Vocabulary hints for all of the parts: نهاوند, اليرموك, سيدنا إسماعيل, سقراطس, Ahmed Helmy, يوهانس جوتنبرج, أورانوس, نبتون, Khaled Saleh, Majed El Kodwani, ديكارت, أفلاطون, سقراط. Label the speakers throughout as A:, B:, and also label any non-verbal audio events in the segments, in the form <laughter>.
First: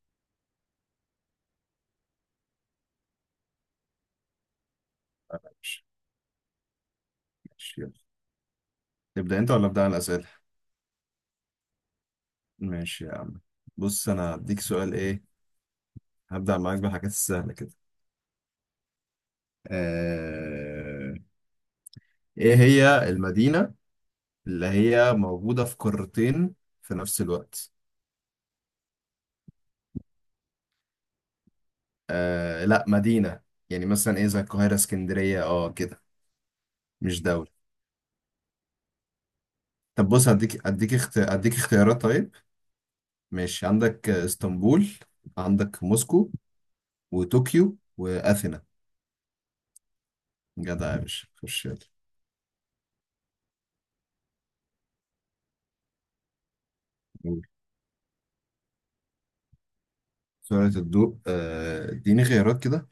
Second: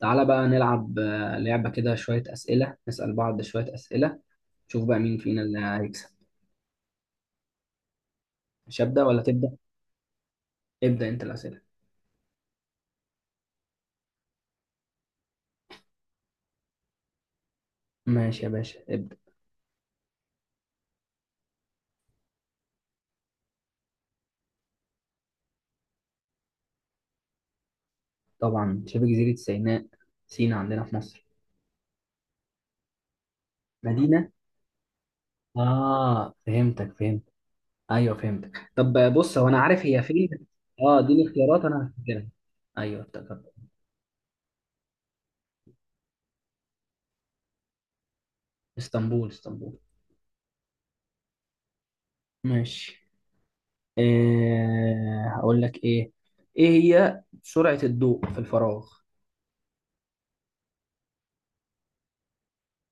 A: تعالى بقى نلعب لعبة كده شوية أسئلة، نسأل بعض شوية أسئلة، نشوف بقى مين فينا اللي
B: ماشي
A: هيكسب.
B: ماشي، يلا.
A: مش هبدأ ولا
B: نبدأ أنت
A: تبدأ؟
B: ولا أبدأ أنا الأسئلة؟
A: ابدأ أنت الأسئلة.
B: ماشي يا عم. بص أنا هديك سؤال إيه. هبدأ معاك بالحاجات السهلة كده.
A: ماشي يا باشا، ابدأ.
B: آه... إيه هي المدينة اللي هي موجودة في قارتين في نفس الوقت؟
A: طبعا شبه جزيرة سيناء، سينا عندنا في مصر.
B: لا مدينة، يعني مثلا إيه
A: مدينة؟
B: زي القاهرة، اسكندرية، كده.
A: آه فهمتك،
B: مش
A: فهمت.
B: دولة.
A: أيوه فهمتك. طب بص هو أنا عارف هي
B: طب بص،
A: فين. آه اديني
B: هديك
A: اختيارات، أنا
B: اختيارات
A: هفتكرها.
B: طيب.
A: أيوه افتكرت.
B: ماشي، عندك اسطنبول، عندك موسكو وطوكيو وأثينا.
A: اسطنبول، اسطنبول.
B: جدع يا باشا، خش يلا.
A: ماشي. هقول لك إيه هي سرعة الضوء في الفراغ؟
B: سرعة الضوء، اديني خيارات كده.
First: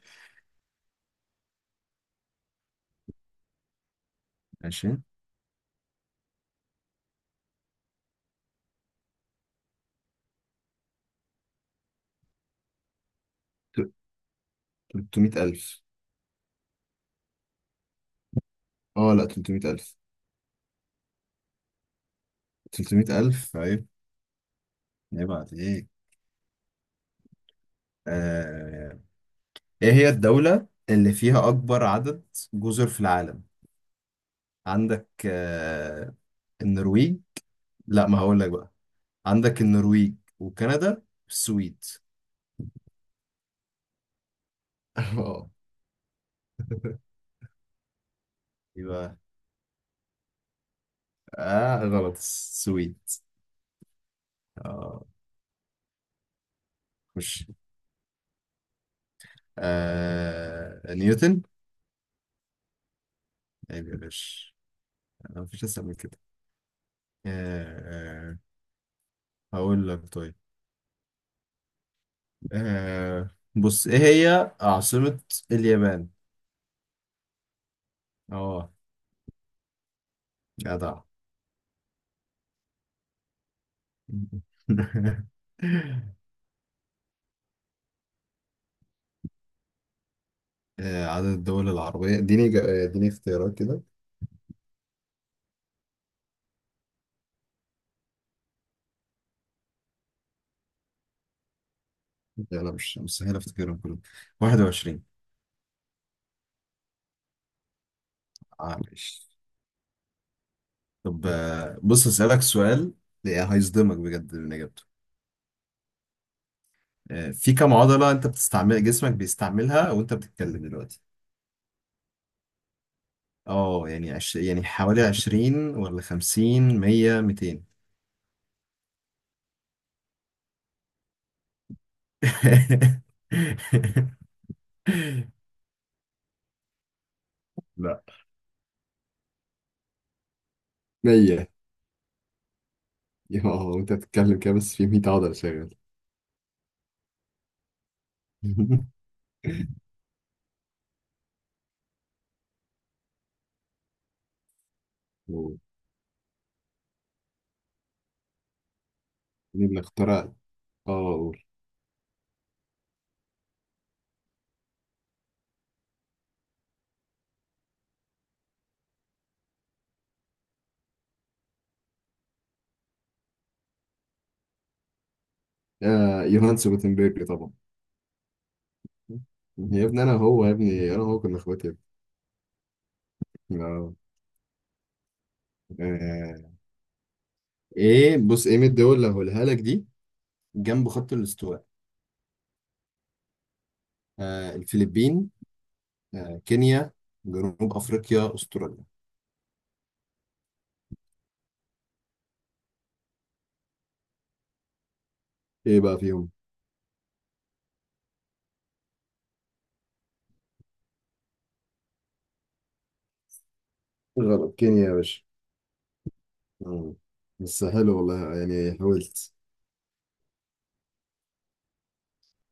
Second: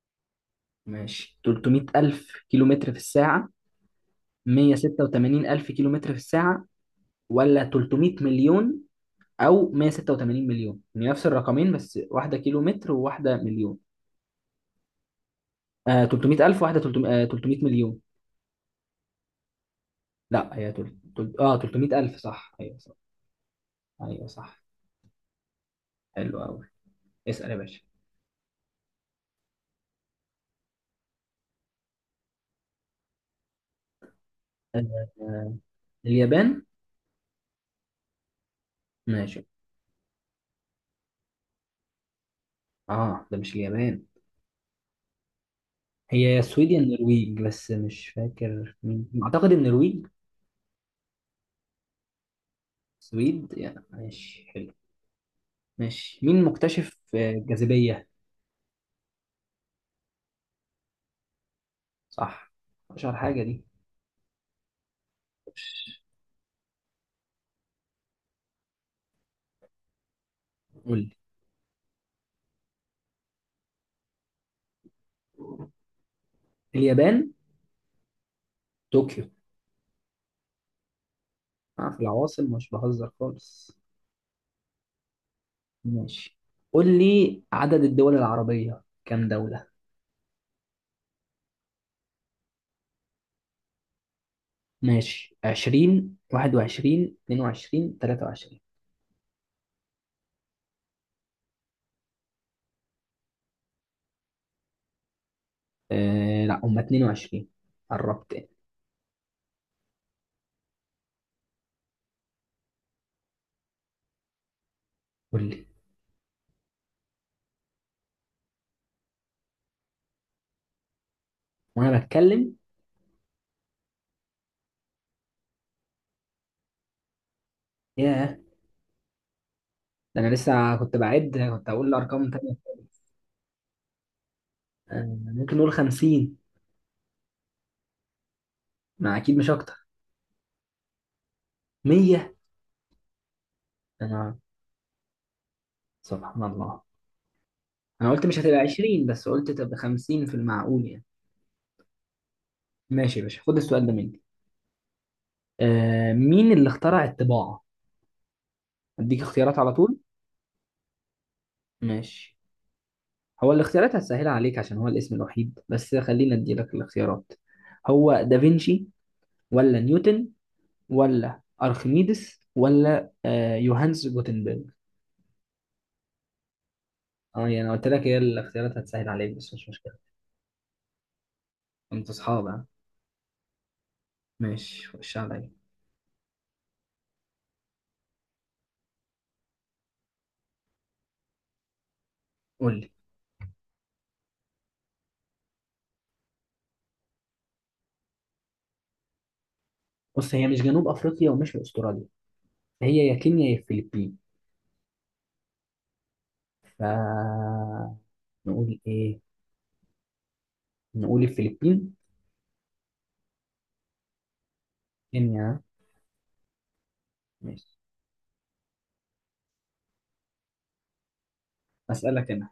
A: ماشي، 300 ألف كيلو متر في الساعة،
B: عشان
A: 186 ألف كيلو متر في الساعة، ولا 300 مليون، أو 186 مليون؟ يعني نفس الرقمين، بس واحدة كيلو متر وواحدة مليون.
B: 300 ألف.
A: 300 ألف، واحدة 300 300 مليون.
B: اه، لا، 300 ألف.
A: لا هي تل... تل... اه 300 ألف، صح، أيوه صح.
B: 300 ألف، عيب.
A: أيوه صح.
B: عيب عليك.
A: حلو أوي. اسأل يا باشا.
B: آه، ايه هي الدولة اللي فيها أكبر عدد جزر في العالم؟
A: آه
B: عندك
A: آه، اليابان.
B: النرويج. لا، ما هقول لك بقى.
A: ماشي.
B: عندك النرويج وكندا والسويد.
A: اه ده مش اليابان.
B: <laughs> اه.
A: هي يا السويد يا النرويج، بس مش فاكر مين،
B: يبقى
A: أعتقد النرويج.
B: اه، غلط، السويد.
A: سويد يعني. ماشي حلو.
B: اه،
A: ماشي، مين مكتشف
B: خش.
A: الجاذبية؟
B: نيوتن.
A: صح. اشهر حاجة دي.
B: عيب يا باشا، مفيش أسهل من كده. آه، هقول لك طيب.
A: قول لي.
B: آه، بص، ايه هي عاصمة اليابان؟
A: اليابان.
B: اه.
A: طوكيو.
B: جدع. <laughs>
A: أنا في العواصم مش بهزر خالص. ماشي. قول لي عدد الدول العربية كام دولة.
B: عدد الدول العربية، اديني اديني اختيارات كده.
A: ماشي، 20، 21، 22، 23؟
B: لا، لا، مش مستحيل افتكرهم كلهم. 21.
A: آه لا، هم 22. قربت يعني.
B: معلش. طب بص، اسألك سؤال هيصدمك بجد من اجابته.
A: قول لي.
B: في كم عضلة انت بتستعمل، جسمك بيستعملها وانت بتتكلم دلوقتي؟
A: وانا بتكلم؟
B: اه، يعني حوالي 20 ولا 50، 100، 200.
A: ياه. ده انا لسه كنت بعد، كنت هقول ارقام تانية.
B: <laughs>
A: ممكن نقول 50.
B: لا،
A: ما اكيد مش اكتر.
B: مية.
A: 100؟
B: اه، انت
A: انا،
B: بتتكلم كده بس في 100 عضلة شغال.
A: سبحان الله. انا قلت مش هتبقى 20،
B: <laughs>
A: بس قلت تبقى 50، في المعقول يعني. ماشي يا باشا، خد السؤال ده مني. مين اللي اخترع الطباعة؟ اديك اختيارات
B: مين
A: على
B: اللي
A: طول.
B: اخترع؟ اه، قول.
A: ماشي. هو الاختيارات هتسهلها عليك عشان هو الاسم الوحيد، بس خلينا ادي لك الاختيارات. هو دافنشي، ولا نيوتن، ولا ارخميدس، ولا يوهانس جوتنبرج.
B: يوهانس جوتنبرج،
A: اه
B: طبعا.
A: يعني انا قلت لك هي الاختيارات هتسهل عليك، بس مش
B: يا
A: مشكلة.
B: ابني انا هو يا ابني انا هو كنا اخواتي يا
A: انت اصحاب، ها؟
B: ابني.
A: ماشي، خش عليا.
B: آه. ايه، بص من الدول اللي هقولها لك دي جنب خط الاستواء.
A: قول لي.
B: الفلبين، كينيا، جنوب افريقيا، استراليا.
A: بص هي مش جنوب افريقيا ومش استراليا. هي يا كينيا يا الفلبين.
B: ايه بقى فيهم؟
A: ف نقول ايه، نقول الفلبين.
B: غلط، كينيا يا باشا.
A: كينيا، ها؟
B: مم. بس
A: ماشي.
B: حلو والله، يعني حاولت.
A: اسالك انا.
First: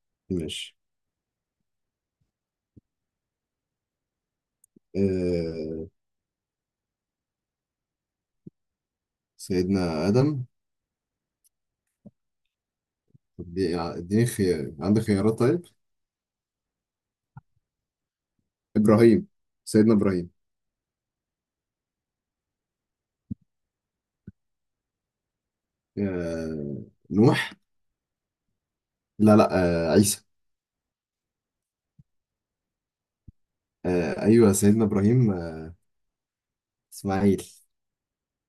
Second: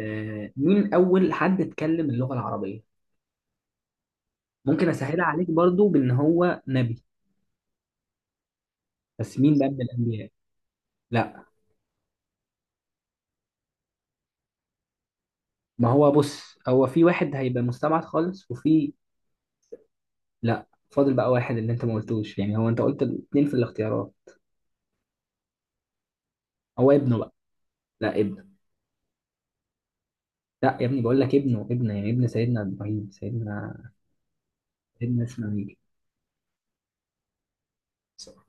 B: ماشي.
A: مين اول حد اتكلم اللغه العربيه؟ ممكن اسهلها عليك
B: آه
A: برضو بان هو نبي. بس مين بقى من
B: سيدنا
A: الانبياء؟
B: آدم.
A: لا.
B: طب اديني خيار، عندك خيارات طيب.
A: ما هو بص، هو في واحد هيبقى مستبعد خالص، وفي.
B: إبراهيم. سيدنا إبراهيم.
A: لا، فاضل بقى واحد اللي انت ما قلتوش، يعني هو انت قلت الاثنين في الاختيارات.
B: آه
A: هو ابنه بقى.
B: نوح.
A: لا، ابنه.
B: لا، لا. عيسى.
A: لا يا ابني، بقول لك ابنه، ابنه يعني ابن سيدنا ابراهيم، سيدنا
B: أيوه، سيدنا
A: سيدنا
B: إبراهيم.
A: اسماعيل.
B: إسماعيل.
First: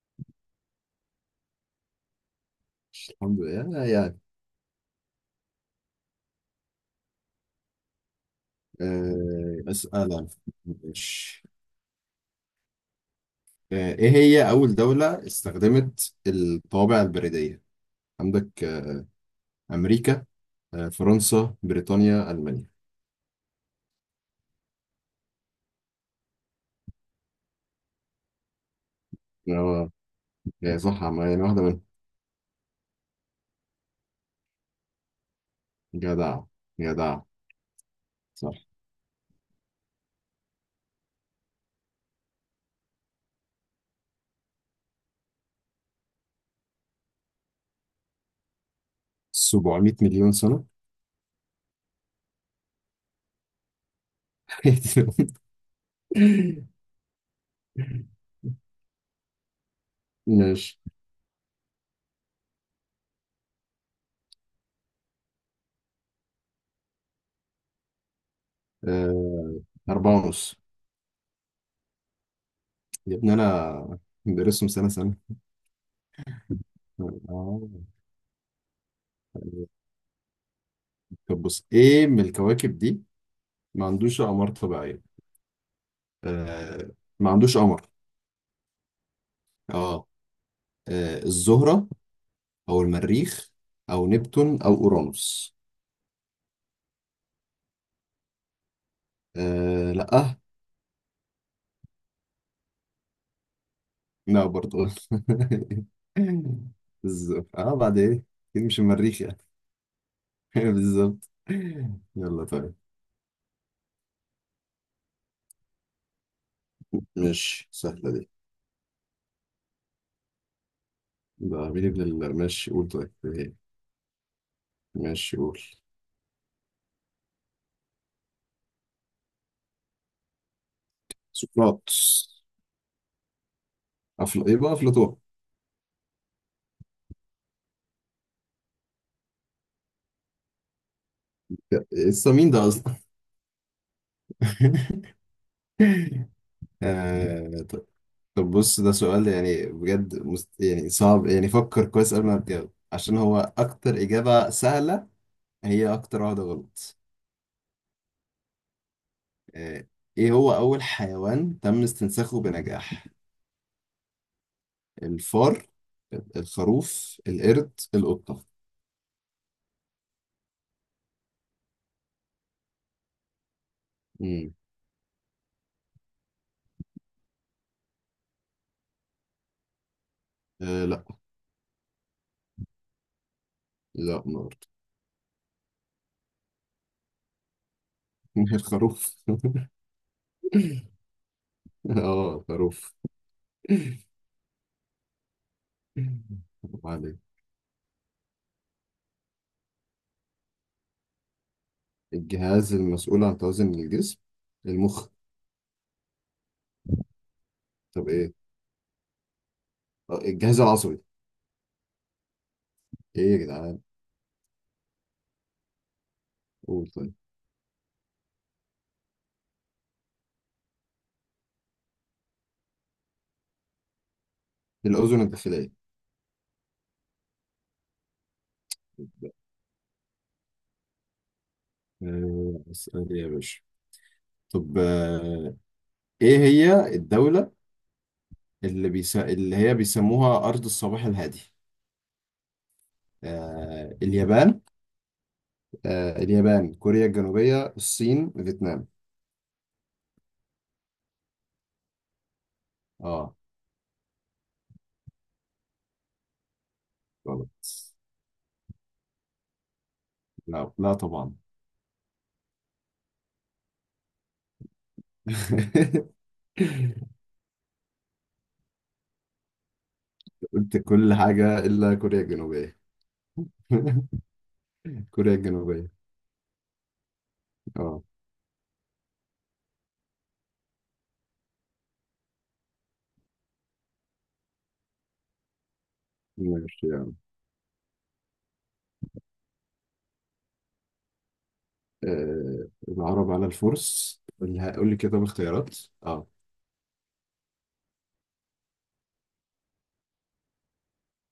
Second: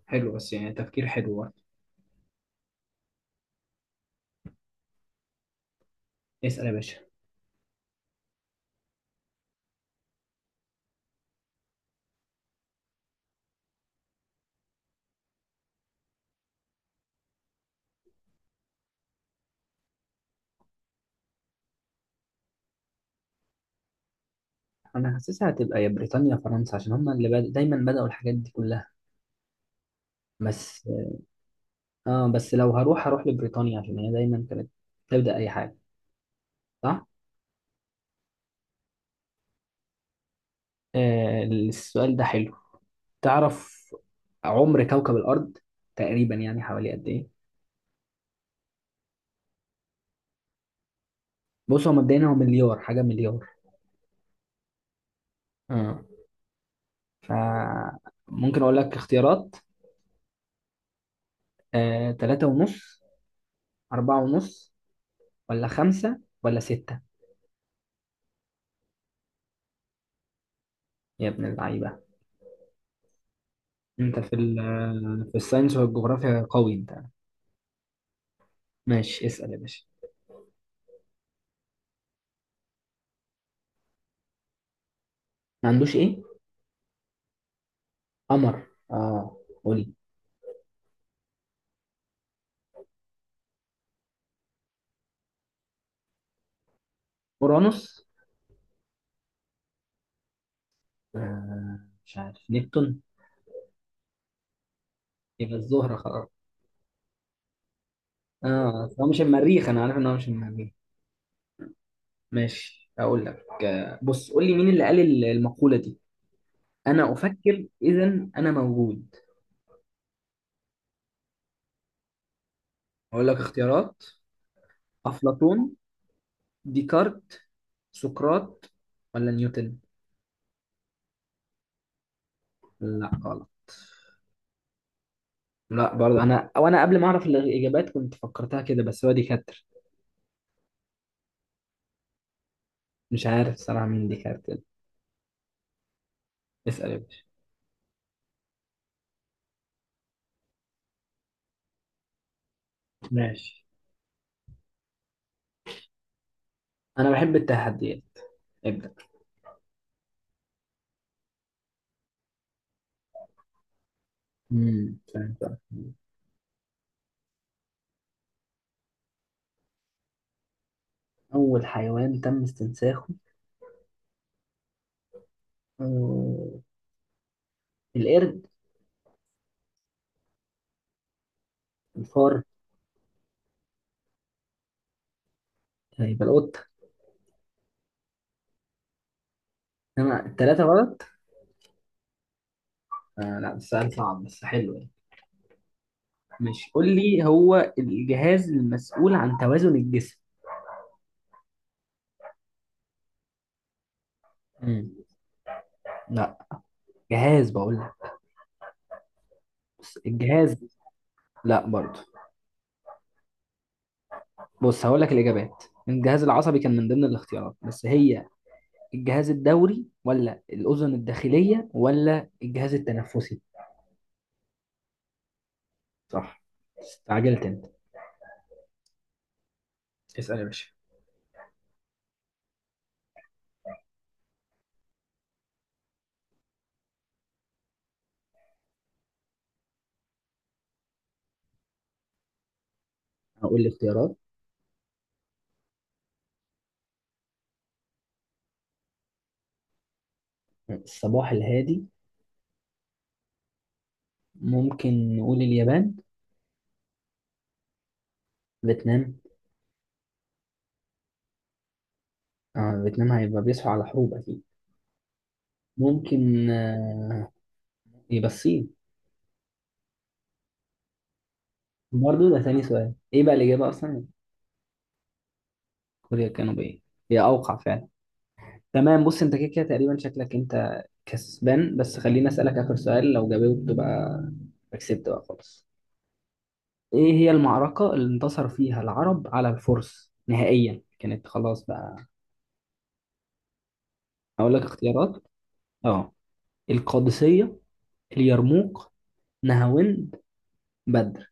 A: حلو، بس يعني تفكير حلو.
B: الحمد لله. يعني.
A: اسال يا باشا.
B: أسأل أنا. ماشي. إيه هي أول دولة استخدمت الطوابع البريدية؟ عندك أمريكا، فرنسا، بريطانيا، ألمانيا.
A: انا حاسسها هتبقى يا بريطانيا يا فرنسا، عشان هما اللي دايما بدأوا الحاجات دي كلها.
B: آه هي
A: بس.
B: صح، ما يعني واحدة منهم.
A: اه، بس لو هروح، هروح لبريطانيا عشان هي دايما كانت تبدأ اي حاجة.
B: جدع،
A: صح.
B: جدع، صح.
A: السؤال ده حلو. تعرف عمر كوكب الأرض تقريبا، يعني حوالي قد ايه؟
B: 700 مليون سنة.
A: بص هو مبدئيا هو مليار، حاجة مليار.
B: <laughs>
A: اه. ف ممكن اقول لك اختيارات.
B: ماشي.
A: تلاتة ونص، أربعة ونص، ولا خمسة، ولا ستة؟
B: آه، أربعة ونص.
A: يا ابن اللعيبة.
B: يا ابني أنا
A: انت في
B: بدرسهم سنة سنة.
A: في الساينس والجغرافيا قوي انت.
B: آه.
A: ماشي، اسأل يا باشا.
B: طب بص، إيه من الكواكب دي ما عندوش أقمار طبيعية؟
A: ما عندوش ايه؟
B: آه. ما عندوش قمر.
A: قمر. اه
B: آه.
A: قولي.
B: الزهرة أو المريخ أو نبتون أو أورانوس.
A: اورانوس.
B: لأ.
A: آه مش عارف. نبتون؟
B: لا، برضه.
A: يبقى الزهرة خلاص.
B: <laughs> الزهرة، بعد إيه. أكيد مش
A: اه هو مش
B: المريخ يعني.
A: المريخ، انا عارف ان هو مش
B: <laughs>
A: المريخ.
B: بالظبط. يلا طيب.
A: ماشي، اقول لك. بص قول لي مين اللي قال المقولة دي: انا
B: ماشي،
A: افكر
B: سهلة
A: اذا
B: دي.
A: انا موجود؟
B: ده عميل ماشي قول طيب
A: اقول لك
B: إيه؟
A: اختيارات.
B: ماشي
A: افلاطون،
B: قول.
A: ديكارت، سقراط، ولا نيوتن؟
B: سقراطس.
A: لا غلط.
B: يبقى أفلاطون.
A: لا برضه. انا وانا قبل ما اعرف الاجابات كنت فكرتها كده، بس هو ديكارت.
B: لسه مين ده أصلا؟
A: مش عارف صراحة مين ديكارت.
B: <laughs>
A: اسأل يا باشا.
B: طب. بص، ده سؤال يعني بجد يعني صعب، يعني فكر كويس قبل ما تجاوب، عشان هو
A: ماشي.
B: أكتر إجابة سهلة هي أكتر واحدة غلط.
A: أنا بحب التحديات، ابدأ.
B: آه... إيه هو أول حيوان تم استنساخه بنجاح؟
A: فهمت.
B: الفار، الخروف، القرد، القطة.
A: أول حيوان تم استنساخه.
B: مم.
A: آه، القرد.
B: لا.
A: الفار.
B: لا، ما أعرف.
A: يبقى القطة.
B: <laughs> الخروف.
A: أنا التلاتة
B: <laughs>
A: غلط.
B: اه، خروف.
A: آه لا، السؤال صعب بس حلو يعني. ماشي،
B: طب
A: قول
B: عليك.
A: لي هو الجهاز المسؤول عن توازن الجسم.
B: الجهاز المسؤول عن توازن الجسم.
A: امم.
B: المخ.
A: لا، جهاز بقول
B: طب
A: لك.
B: ايه؟
A: بس الجهاز.
B: الجهاز العصبي.
A: لا برضه.
B: ايه يا جدعان؟
A: بص هقول لك الإجابات. الجهاز العصبي كان
B: قول
A: من ضمن
B: طيب.
A: الاختيارات، بس هي: الجهاز الدوري، ولا الأذن الداخلية، ولا الجهاز التنفسي؟
B: الأذن الداخلية.
A: صح. استعجلت انت. اسأل يا باشا.
B: اسأل يا باشا. طب ايه هي الدولة اللي هي بيسموها أرض الصباح الهادي؟
A: هقول الاختيارات.
B: اليابان. اليابان، كوريا الجنوبية، الصين، فيتنام.
A: الصباح الهادي.
B: اه،
A: ممكن نقول اليابان.
B: غلط.
A: فيتنام.
B: لا، لا، طبعا.
A: اه فيتنام هيبقى بيصحوا على حروب اكيد.
B: <laughs>
A: ممكن يبقى الصين.
B: قلت كل حاجة إلا كوريا
A: برضه؟ ده ثاني
B: الجنوبية.
A: سؤال، ايه بقى الإجابة أصلا؟
B: <laughs> كوريا الجنوبية.
A: كوريا الجنوبية. هي أوقع فعلا.
B: اه.
A: تمام. بص انت كده كده تقريبا شكلك انت كسبان، بس خليني أسألك آخر سؤال، لو جاوبت بقى كسبت بقى خلاص.
B: ماشي
A: إيه
B: يعني.
A: هي المعركة اللي انتصر فيها العرب على الفرس نهائيا كانت خلاص بقى؟
B: العرب على الفرس،
A: هقول
B: اللي
A: لك
B: هقول لي كده
A: اختيارات.
B: باختيارات.
A: اه.
B: اه.
A: القادسية، اليرموك، نهاوند، بدر.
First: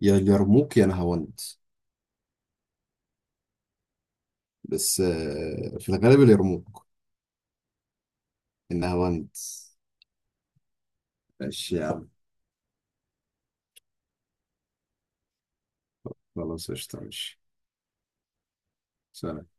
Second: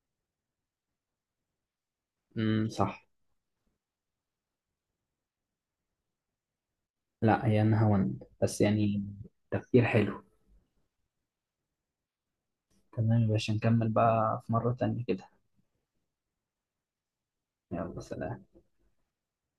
B: يا اليرموك يا نهاوند.
A: صح.
B: بس في الغالب اليرموك.
A: لا، هي نهاوند بس يعني.
B: النهاوند.
A: تفكير حلو.
B: ماشي يا عم.
A: تمام يا باشا، نكمل بقى في مرة تانية كده.
B: خلاص، قشطة، ماشي.
A: يلا سلام.
B: سلام.